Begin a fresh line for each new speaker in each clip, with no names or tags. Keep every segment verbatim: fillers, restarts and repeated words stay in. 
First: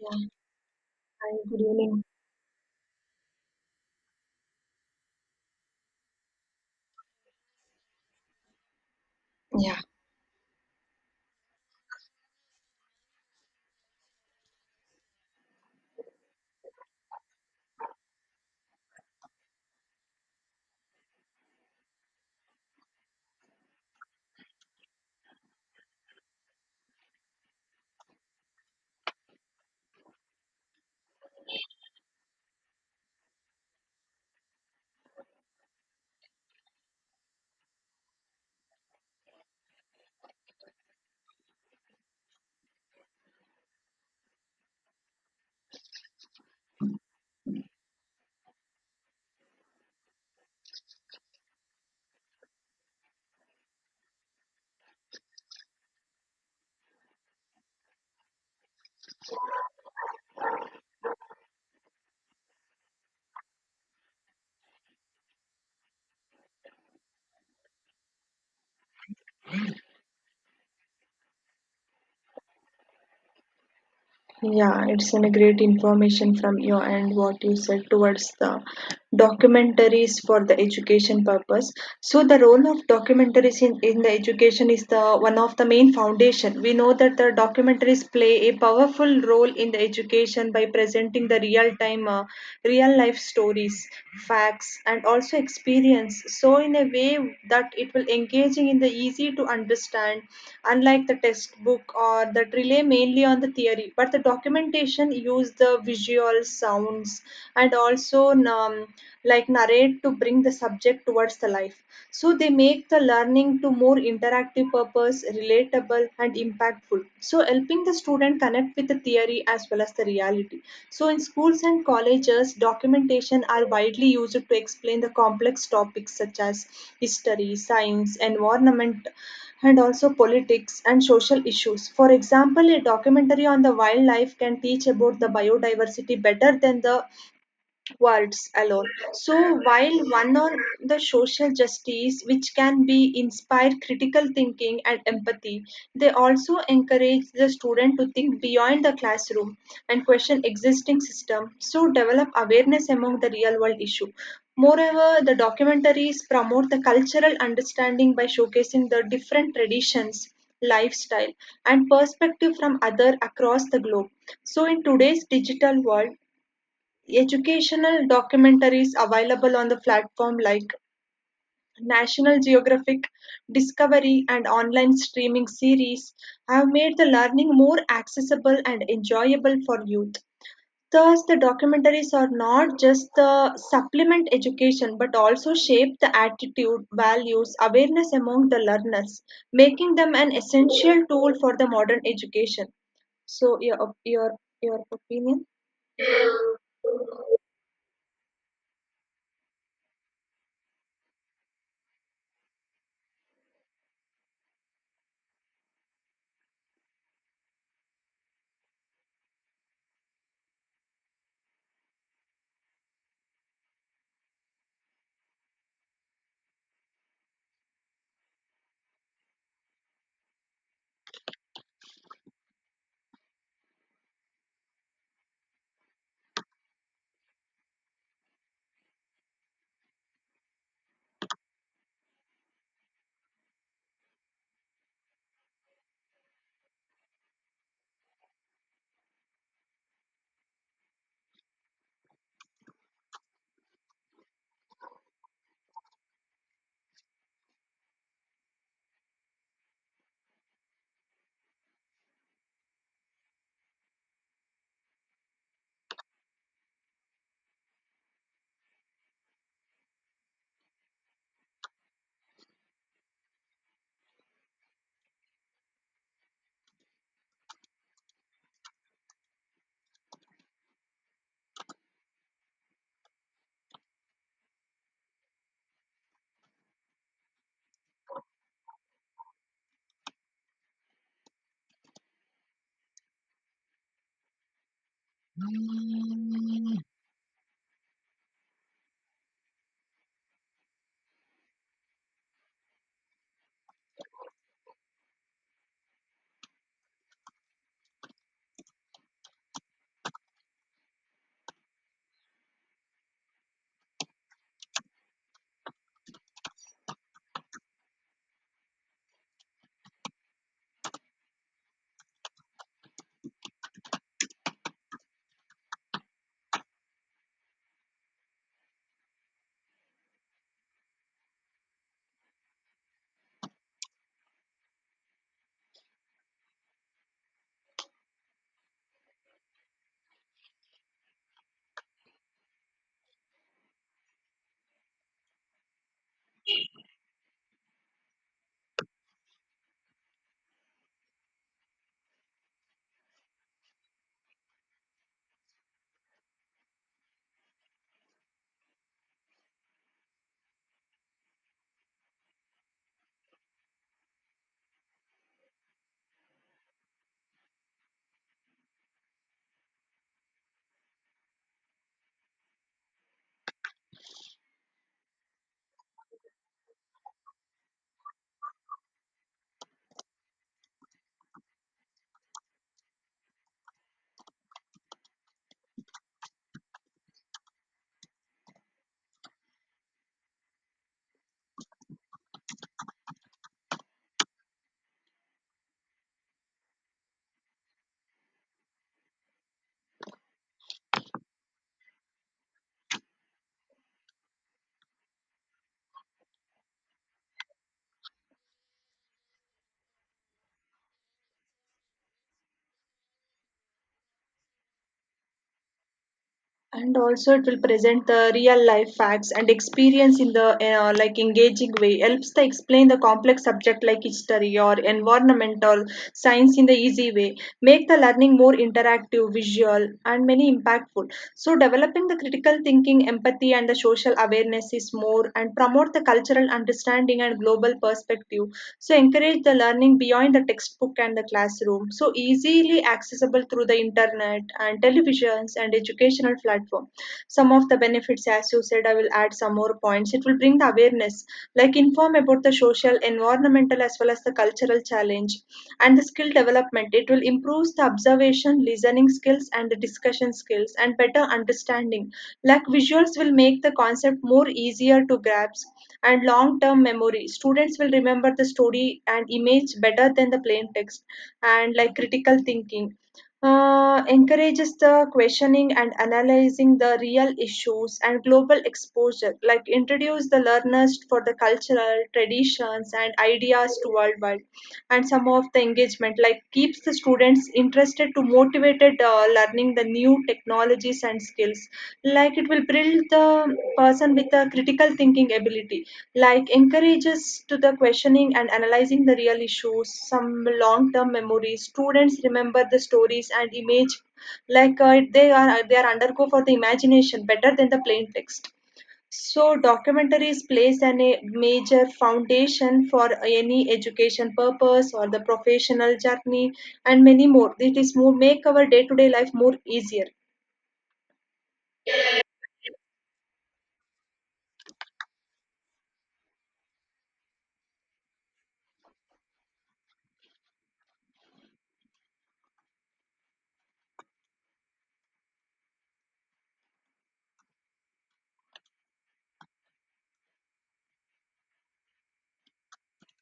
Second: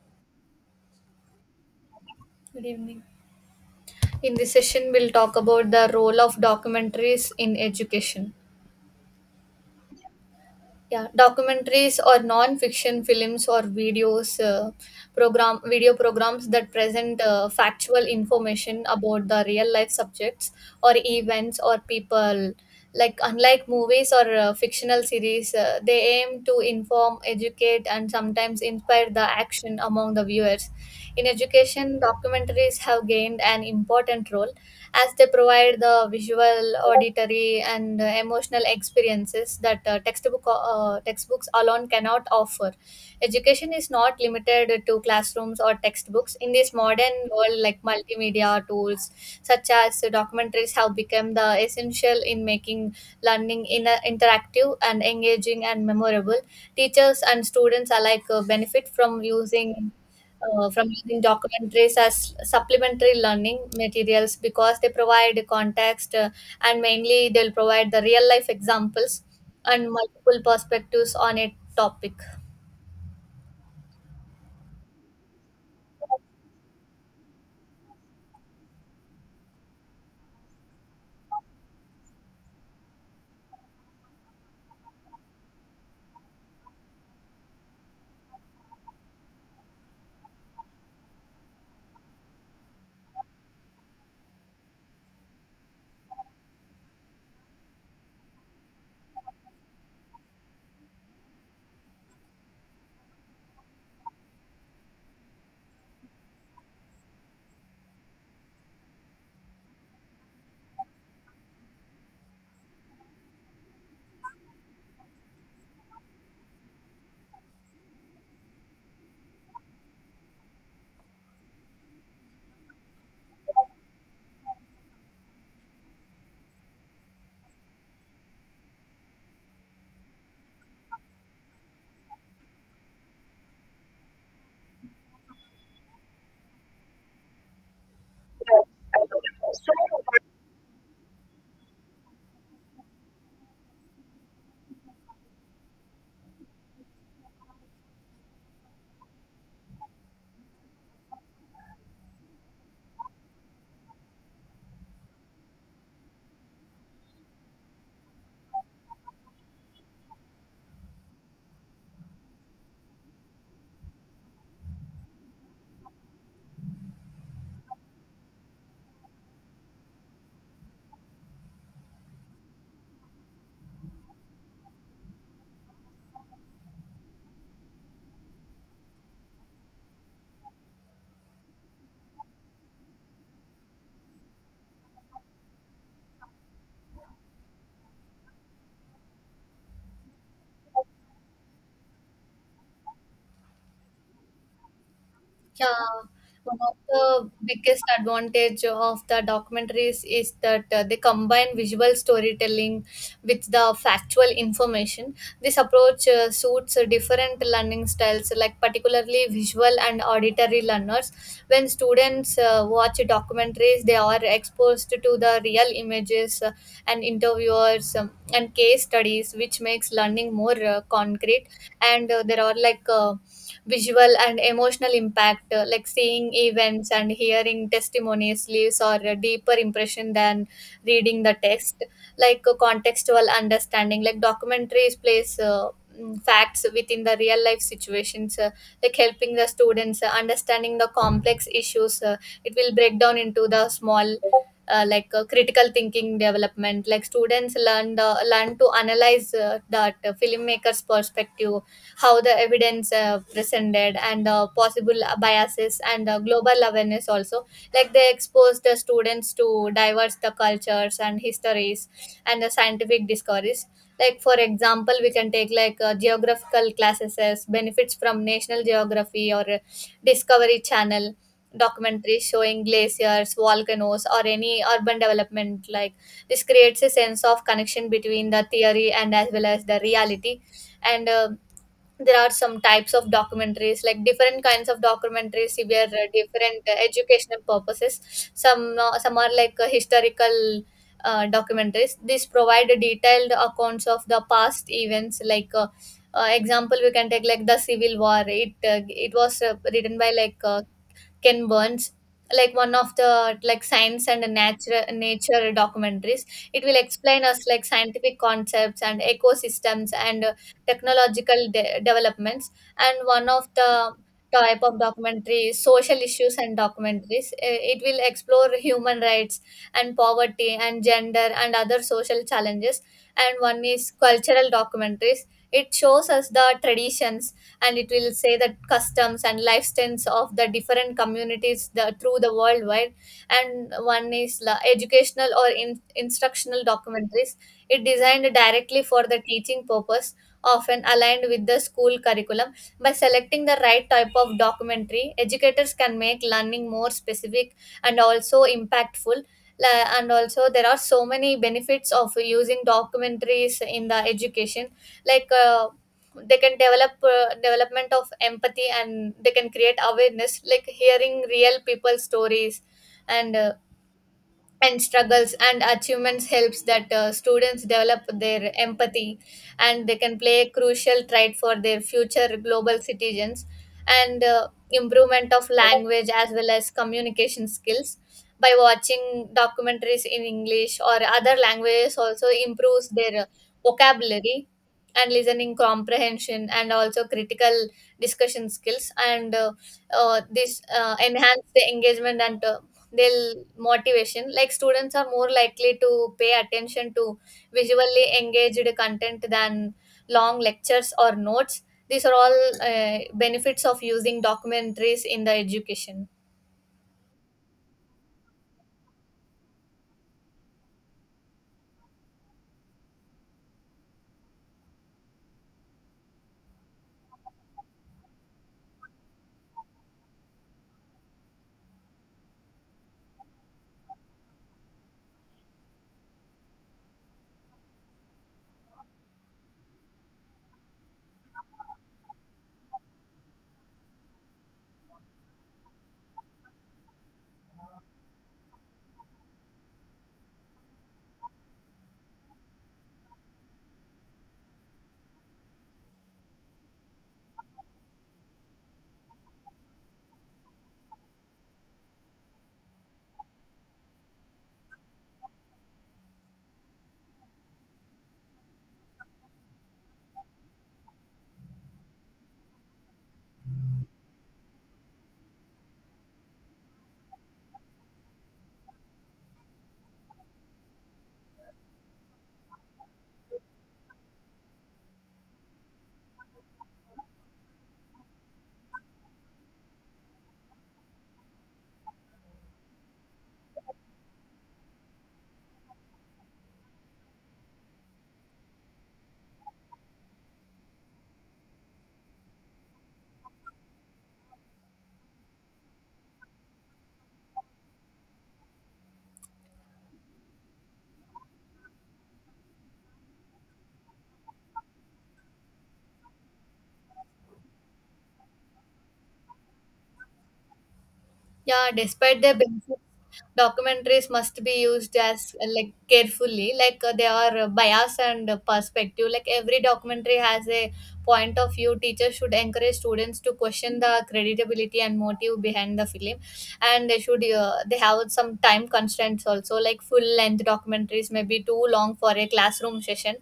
Yeah, hi, good evening.
Good evening. In this session, we'll talk about the role of documentaries in education.
Yeah,
Yeah, documentaries or non-fiction films or videos, uh, program video programs that present uh, factual information about the real-life subjects or events or people. Like unlike movies or uh, fictional series, uh, they aim to inform, educate, and sometimes inspire the action among the viewers. In education, documentaries have gained an important role as they provide the visual, auditory, and uh, emotional experiences that uh, textbook uh, textbooks alone cannot offer. Education is not limited to classrooms or textbooks. In this modern world, like multimedia tools such as documentaries have become the essential in making learning in uh, interactive and engaging and memorable. Teachers and students alike uh, benefit from using uh, from using documentaries as supplementary learning materials because they provide context, uh, and mainly they'll provide the real life examples and multiple perspectives on a topic.
yeah, it's an a great information from you and what you said towards the documentaries for the education purpose. So the role of documentaries in, in the education is the one of the main foundation. We know that the documentaries play a powerful role in the education by presenting the real time, uh, real life stories, facts, and also experience. So in a way that it will engaging in the easy to understand, unlike the textbook or that rely mainly on the theory. But the documentation use the visual sounds and also also um, like narrate to bring the subject towards the life, so they make the learning to more interactive purpose relatable and impactful, so helping the student connect with the theory as well as the reality. So in schools and colleges documentation are widely used to explain the complex topics such as history, science, environment, and also politics and social issues. For example, a documentary on the wildlife can teach about the biodiversity better than the words alone. So, while one on the social justice, which can be inspire critical thinking and empathy, they also encourage the student to think beyond the classroom and question existing system. So, develop awareness among the real world issue. Moreover, the documentaries promote the cultural understanding by showcasing the different traditions, lifestyle, and perspective from other across the globe. So, in today's digital world, educational documentaries available on the platform like National Geographic, Discovery, and online streaming series have made the learning more accessible and enjoyable for youth. Thus, the documentaries are not just the supplement education but also shape the attitude, values, awareness among the learners, making them an essential tool for the modern education. So, your, your, your opinion?
Yeah, one of the biggest advantage of the documentaries is that uh, they combine visual storytelling with the factual information. This approach uh, suits uh, different learning styles, like particularly visual and auditory learners. When students uh, watch documentaries, they are exposed to the real images, uh, and interviewers um, and case studies, which makes learning more uh, concrete. And uh, there are like uh, visual and emotional impact, uh, like seeing events and hearing testimonies leaves or a deeper impression than reading the text. Like a contextual understanding, like documentaries place uh, mm, facts within the real life situations, uh, like helping the students uh, understanding the complex issues. Uh, it will break down into the small, uh, like uh, critical thinking development like students learn the learn to analyze uh, that uh, filmmaker's perspective, how the evidence uh, presented and uh, possible biases, and uh, global awareness also, like they expose the students to diverse the cultures and histories and the scientific discoveries. Like for example, we can take like uh, geographical classes as benefits from national geography or uh, discovery channel documentaries showing glaciers, volcanoes, or any urban development, like this creates a sense of connection between the theory and as well as the reality. And uh, there are some types of documentaries, like different kinds of documentaries where uh, different uh, educational purposes. Some, uh, some are like uh, historical uh, documentaries, these provide detailed accounts of the past events like uh, uh, example we can take like the civil war. It uh, it was uh, written by like uh, Ken Burns, like one of the like science and nature nature documentaries. It will explain us like scientific concepts and ecosystems and uh, technological de- developments. And one of the type of documentaries, social issues and documentaries. Uh, It will explore human rights and poverty and gender and other social challenges. And one is cultural documentaries. It shows us the traditions, and it will say that customs and lifestyles of the different communities, the, through the worldwide. And one is la- educational or in, instructional documentaries, it designed directly for the teaching purpose, often aligned with the school curriculum. By selecting the right type of documentary, educators can make learning more specific and also impactful. La- and also there are so many benefits of using documentaries in the education, like uh, they can develop uh, development of empathy, and they can create awareness, like hearing real people stories and uh, and struggles and achievements helps that uh, students develop their empathy, and they can play a crucial trait for their future global citizens. And uh, improvement of language as well as communication skills by watching documentaries in english or other languages also improves their uh, vocabulary and listening comprehension and also critical discussion skills. And uh, uh, this uh, enhance the engagement and uh, they'll motivation, like students are more likely to pay attention to visually engaged content than long lectures or notes. These are all uh, benefits of using documentaries in the education.
And also it will present the real life facts and experience in the uh, like engaging way, helps to explain the complex subject like history or environment or science in the easy way, make the learning more interactive, visual, and many impactful, so develop developing the critical thinking, empathy, and the social awareness is more, and promote the cultural understanding and global perspective. So, encourage the learning beyond the textbook and the classroom. So, easily accessible through the internet and televisions and educational platform. Some of the benefits, as you said, I will add some more points. It will bring the awareness, like inform about the social, environmental, as well as the cultural challenge. And the skill development, it will improve the observation, listening skills, and the discussion skills and better understanding, like visuals will make the concept more easier to grasp. And long term memory, students will remember the story and image better than the plain text. And like critical thinking, uh, encourages the questioning and analyzing the real issues. And global exposure, like introduce the learners for the cultural traditions and ideas to worldwide. And some of the engagement, like keeps the students interested to motivated, uh, learning the new technologies and skills, like it will build the person with a critical thinking ability, like encourages to the questioning and analyzing the real issues. Some long-term memories, students remember the stories and image, like uh, they are they are undergo for the imagination better than the plain text. So documentaries plays an, a major foundation for any education purpose or the professional journey and many more. It is more make our day-to-day life more easier.
Yeah, despite their benefits, documentaries must be used as uh, like carefully, like uh, they are uh, bias and uh, perspective. Like every documentary has a point of view. Teachers should encourage students to question the credibility and motive behind the film, and they should uh, they have some time constraints also. Like full length documentaries may be too long for a classroom session,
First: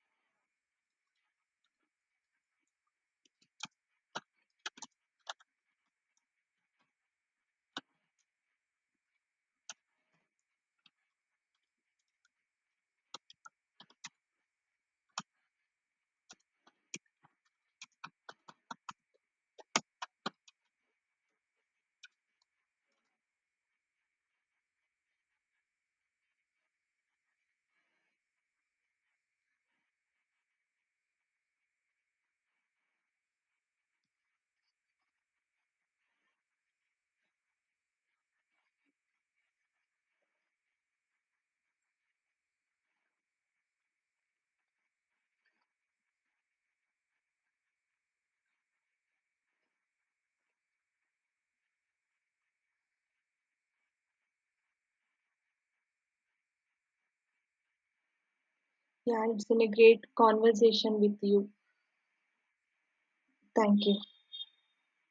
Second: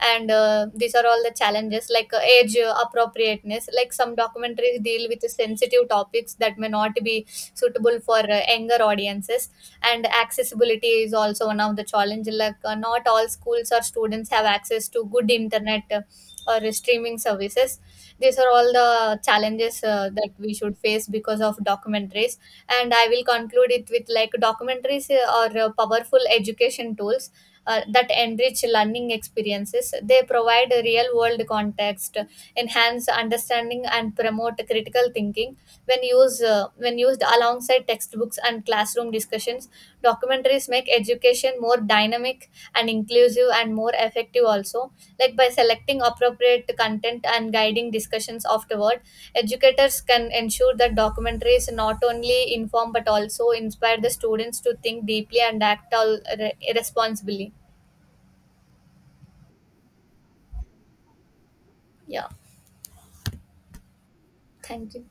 and uh, these are all the challenges, like uh, age uh, appropriateness. Like some documentaries deal with sensitive topics that may not be suitable for uh, younger audiences. And accessibility is also one of the challenge, like uh, not all schools or students have access to good internet, uh, or streaming services. These are all the challenges uh, that we should face because of documentaries. And I will conclude it with, like documentaries uh, are uh, powerful education tools uh, that enrich learning experiences. They provide real world context, enhance understanding, and promote critical thinking. When used uh, when used alongside textbooks and classroom discussions, documentaries make education more dynamic and inclusive and more effective also. Like by selecting appropriate content and guiding discussions afterward, educators can ensure that documentaries not only inform but also inspire the students to think deeply and act all re- responsibly.
Yeah, it's been a great conversation with you.
Yeah,
Thank you.
thank you.